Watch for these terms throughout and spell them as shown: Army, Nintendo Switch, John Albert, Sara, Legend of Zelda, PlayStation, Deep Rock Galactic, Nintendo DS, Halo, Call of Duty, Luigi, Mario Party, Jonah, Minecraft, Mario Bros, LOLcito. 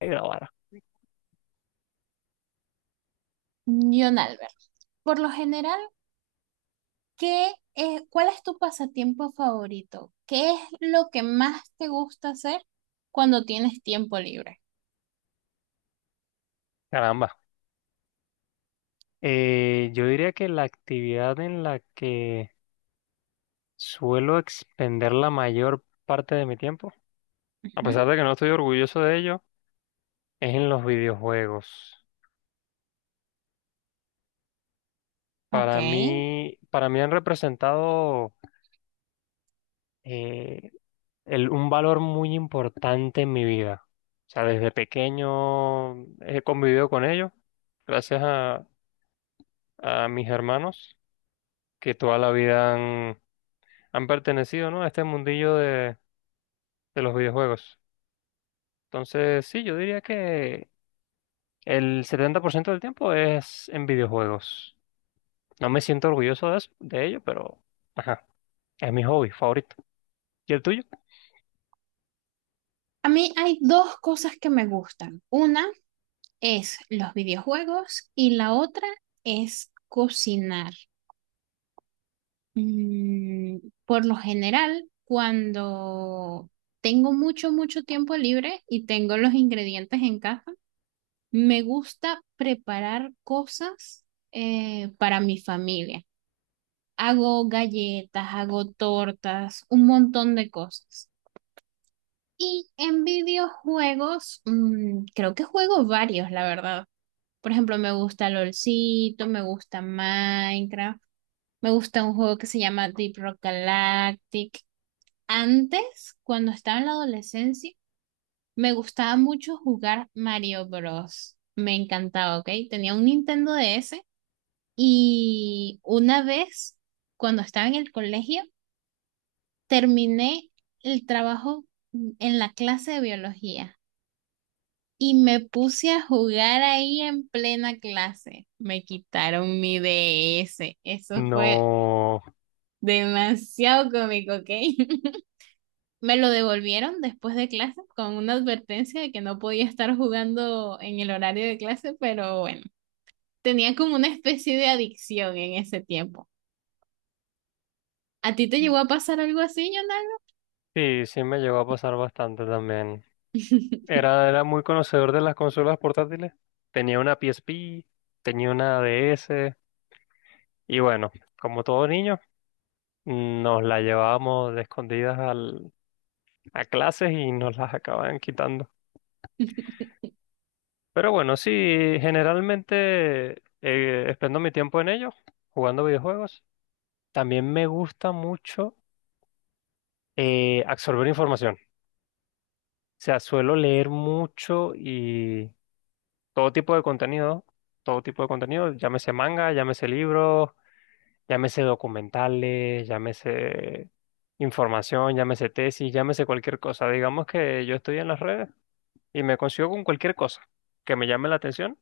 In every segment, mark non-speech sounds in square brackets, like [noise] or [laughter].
De grabar. John Albert, por lo general, ¿Cuál es tu pasatiempo favorito? ¿Qué es lo que más te gusta hacer cuando tienes tiempo libre? Caramba. Yo diría que la actividad en la que suelo expender la mayor parte de mi tiempo, a pesar Ujú. de que no estoy orgulloso de ello, es en los videojuegos. Ok. Para mí han representado eh, un valor muy importante en mi vida. O sea, desde pequeño he convivido con ellos, gracias a mis hermanos que toda la vida han, han pertenecido, ¿no?, a este mundillo de los videojuegos. Entonces, sí, yo diría que el 70% del tiempo es en videojuegos. No me siento orgulloso de de ello, pero ajá, es mi hobby favorito. ¿Y el tuyo? A mí hay dos cosas que me gustan. Una es los videojuegos y la otra es cocinar. Mm, por lo general, cuando tengo mucho, mucho tiempo libre y tengo los ingredientes en casa, me gusta preparar cosas para mi familia. Hago galletas, hago tortas, un montón de cosas. Y en videojuegos, creo que juego varios, la verdad. Por ejemplo, me gusta LOLcito, me gusta Minecraft, me gusta un juego que se llama Deep Rock Galactic. Antes, cuando estaba en la adolescencia, me gustaba mucho jugar Mario Bros. Me encantaba, ¿ok? Tenía un Nintendo DS. Y una vez, cuando estaba en el colegio, terminé el trabajo en la clase de biología y me puse a jugar ahí en plena clase. Me quitaron mi DS. Eso fue No, demasiado cómico, ¿ok? [laughs] Me lo devolvieron después de clase con una advertencia de que no podía estar jugando en el horario de clase, pero bueno, tenía como una especie de adicción en ese tiempo. ¿A ti te llegó a pasar algo así, Jonah? sí, sí me llegó a pasar bastante también. [laughs] Era muy conocedor de las consolas portátiles. Tenía una PSP, tenía una DS, y bueno, como todo niño, nos la llevábamos de escondidas al, a clases, y nos las acababan quitando. Pero bueno, sí, generalmente expendo mi tiempo en ello, jugando videojuegos. También me gusta mucho absorber información. O sea, suelo leer mucho y todo tipo de contenido, todo tipo de contenido, llámese manga, llámese libros, llámese documentales, llámese información, llámese tesis, llámese cualquier cosa. Digamos que yo estoy en las redes y me consigo con cualquier cosa que me llame la atención,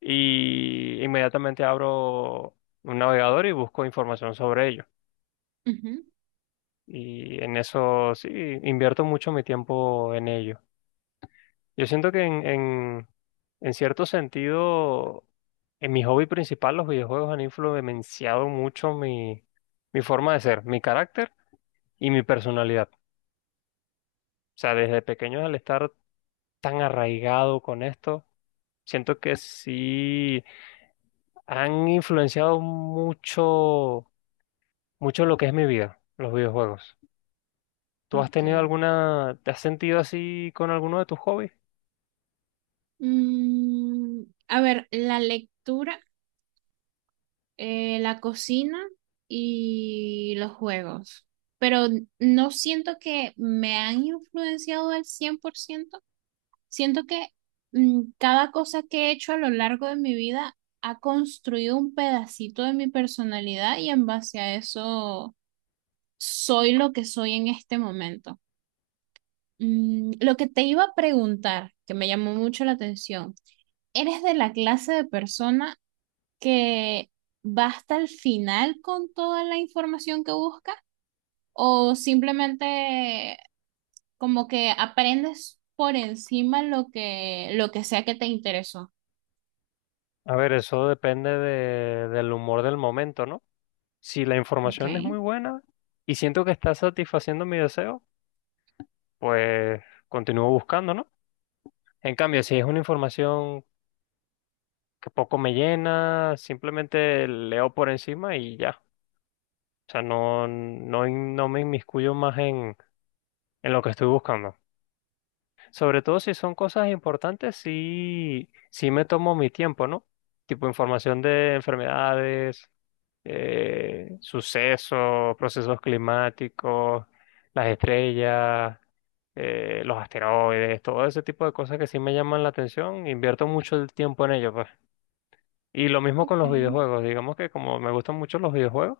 y inmediatamente abro un navegador y busco información sobre ello. Ujú. Y en eso sí, invierto mucho mi tiempo en ello. Yo siento que en cierto sentido, en mi hobby principal, los videojuegos han influenciado mucho mi, mi forma de ser, mi carácter y mi personalidad. O sea, desde pequeño al estar tan arraigado con esto, siento que sí han influenciado mucho mucho lo que es mi vida, los videojuegos. ¿Tú has Ok. tenido alguna, te has sentido así con alguno de tus hobbies? A ver, la lectura, la cocina y los juegos. Pero no siento que me han influenciado al 100%. Siento que cada cosa que he hecho a lo largo de mi vida ha construido un pedacito de mi personalidad y en base a eso soy lo que soy en este momento. Lo que te iba a preguntar, que me llamó mucho la atención. Eres de la clase de persona que va hasta el final con toda la información que busca o simplemente como que aprendes por encima lo que sea que te interesó. A ver, eso depende del humor del momento, ¿no? Si la Ok, información es muy buena y siento que está satisfaciendo mi deseo, pues continúo buscando, ¿no? En cambio, si es una información que poco me llena, simplemente leo por encima y ya. O sea, no me inmiscuyo más en lo que estoy buscando. Sobre todo si son cosas importantes, sí, sí me tomo mi tiempo, ¿no? Tipo información de enfermedades, sucesos, procesos climáticos, las estrellas, los asteroides, todo ese tipo de cosas que sí me llaman la atención, invierto mucho el tiempo en ello, pues. Y lo mismo con ok. los videojuegos, digamos que como me gustan mucho los videojuegos,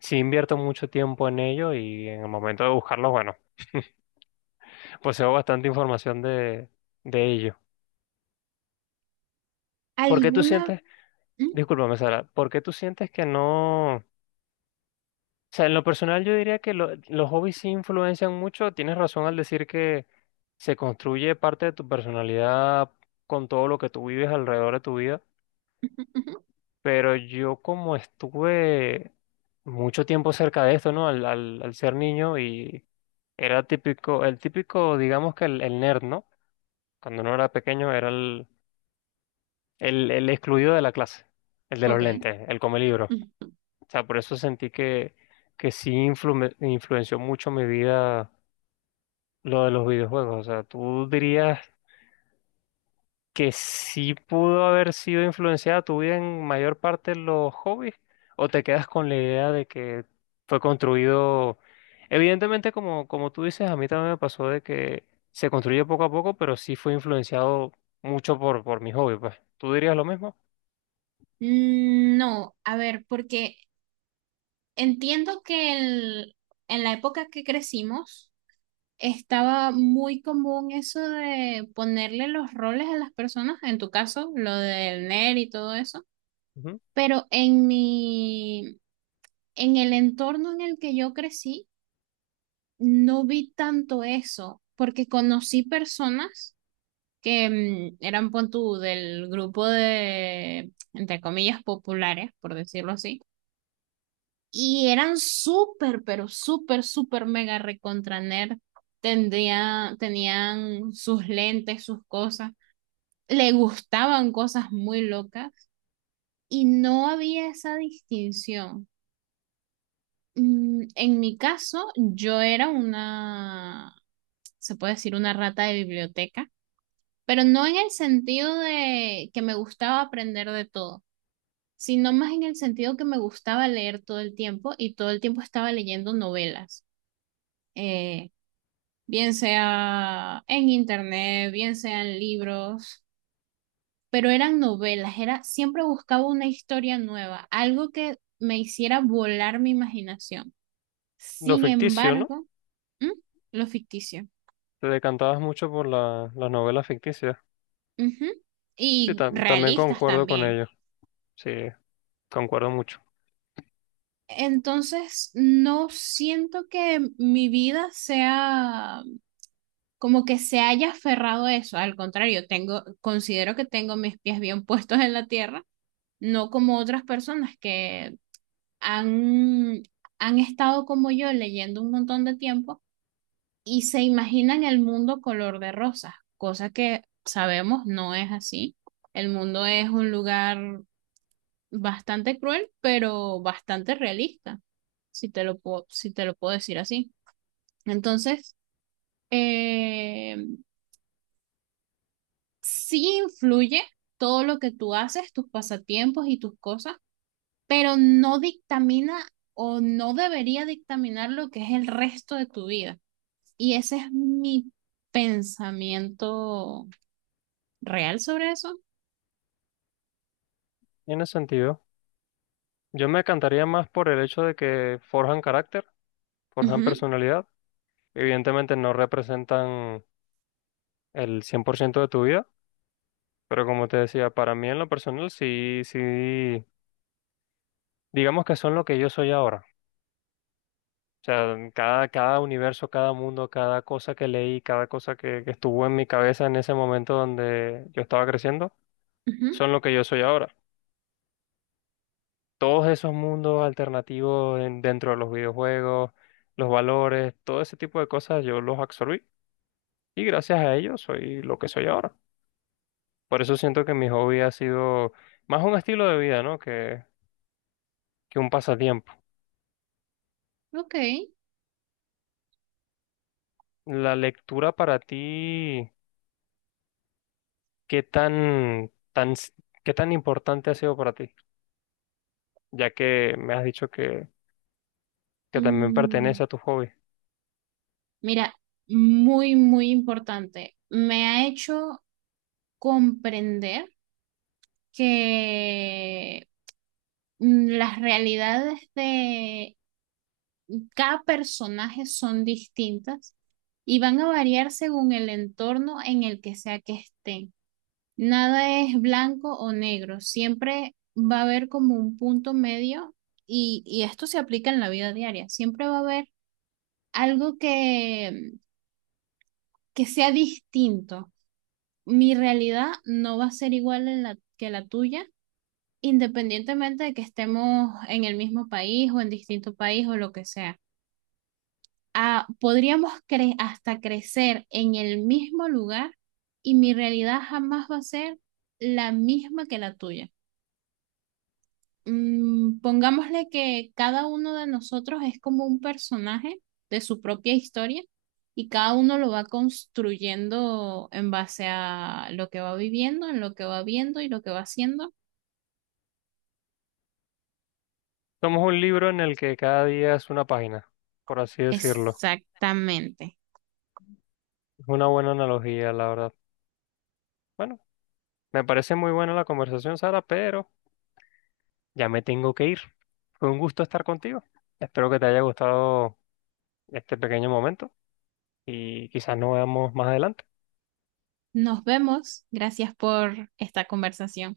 sí invierto mucho tiempo en ello, y en el momento de buscarlos, bueno, poseo bastante información de ello. ¿Por qué tú ¿Alguna? sientes? Mm, Discúlpame, Sara, ¿por qué tú sientes que no? O sea, en lo personal yo diría que los hobbies sí influencian mucho. Tienes razón al decir que se construye parte de tu personalidad con todo lo que tú vives alrededor de tu vida. ujú, ujú, Pero yo como estuve mucho tiempo cerca de esto, ¿no? Al ser niño, y era típico, el típico, digamos que el nerd, ¿no? Cuando uno era pequeño era el excluido de la clase, el de los ok. lentes, el come. O Ujú. sea, por eso sentí que sí influenció mucho mi vida lo de los videojuegos. O sea, ¿tú dirías que sí pudo haber sido influenciada tu vida en mayor parte los hobbies? ¿O te quedas con la idea de que fue construido? Evidentemente, como, como tú dices, a mí también me pasó de que se construye poco a poco, pero sí fue influenciado mucho por mi hobby, pues. ¿Tú dirías lo mismo? No a ver, porque entiendo que en la época que crecimos, estaba muy común eso de ponerle los roles a las personas, en tu caso, lo del nerd y todo eso, Ujú. pero en el entorno en el que yo crecí, no vi tanto eso, porque conocí personas que eran, pon tú, del grupo de, entre comillas, populares, por decirlo así. Y eran súper, pero súper, súper mega recontra nerd. Tenían sus lentes, sus cosas. Le gustaban cosas muy locas y no había esa distinción. En mi caso, yo era una, se puede decir, una rata de biblioteca, pero no en el sentido de que me gustaba aprender de todo, sino más en el sentido que me gustaba leer todo el tiempo y todo el tiempo estaba leyendo novelas. Eh, bien sea en internet, bien sea en libros, pero eran novelas, siempre buscaba una historia nueva, algo que me hiciera volar mi imaginación. Lo Sin ficticio, ¿no? embargo, ¿m? Lo ficticio. Te decantabas mucho por la, las novelas ficticias. Ujú. Sí, Y también realistas concuerdo con también. ello. Sí, concuerdo mucho. Entonces, no siento que mi vida sea como que se haya aferrado a eso. Al contrario, considero que tengo mis pies bien [laughs] puestos en la tierra, no como otras personas que han, han estado como yo leyendo un montón de tiempo y se imaginan el mundo color de rosas, cosa que sabemos no es así. El mundo es un lugar bastante cruel, pero bastante realista, si te lo puedo decir así. Entonces, eh, sí influye todo lo que tú haces, tus pasatiempos y tus cosas, pero no dictamina o no debería dictaminar lo que es el resto de tu vida. Y ese es mi pensamiento real sobre eso. Y en ese sentido, yo me encantaría más por el hecho de que forjan carácter, forjan Ujú, personalidad. Evidentemente no representan el 100% de tu vida, pero como te decía, para mí en lo personal sí, sí, digamos que son lo que yo soy ahora. O sea, cada, cada universo, cada mundo, cada cosa que leí, cada cosa que estuvo en mi cabeza en ese momento donde yo estaba creciendo, ujú, son lo que yo soy ahora. Todos esos mundos alternativos dentro de los videojuegos, los valores, todo ese tipo de cosas yo los absorbí, y gracias a ello soy lo que soy ahora. Por eso siento que mi hobby ha sido más un estilo de vida, ¿no? Que un pasatiempo. ok. La lectura para ti, ¿qué tan, tan, s- qué tan importante ha sido para ti? Ya que me has dicho que también pertenece Mm, a tu hobby. mira, muy, muy importante. Me ha hecho comprender que las realidades de cada personaje son distintas y van a variar según el entorno en el que sea que estén. Nada es blanco o negro, siempre va a haber como un punto medio y esto se aplica en la vida diaria, siempre va a haber algo que sea distinto. Mi realidad no va a ser igual que la tuya, independientemente de que estemos en el mismo país o en distinto país o lo que sea. Ah, podríamos hasta crecer en el mismo lugar y mi realidad jamás va a ser la misma que la tuya. Pongámosle que cada uno de nosotros es como un personaje de su propia historia y cada uno lo va construyendo en base a lo que va viviendo, en lo que va viendo y lo que va haciendo. Somos un libro en el que cada día es una página, por así decirlo. Exactamente. Es una buena analogía, la verdad. Bueno, me parece muy buena la conversación, Sara, pero ya me tengo que ir. Fue un gusto estar contigo. Espero que te haya gustado este pequeño momento, y quizás nos veamos más adelante. Nos vemos. Gracias por esta conversación.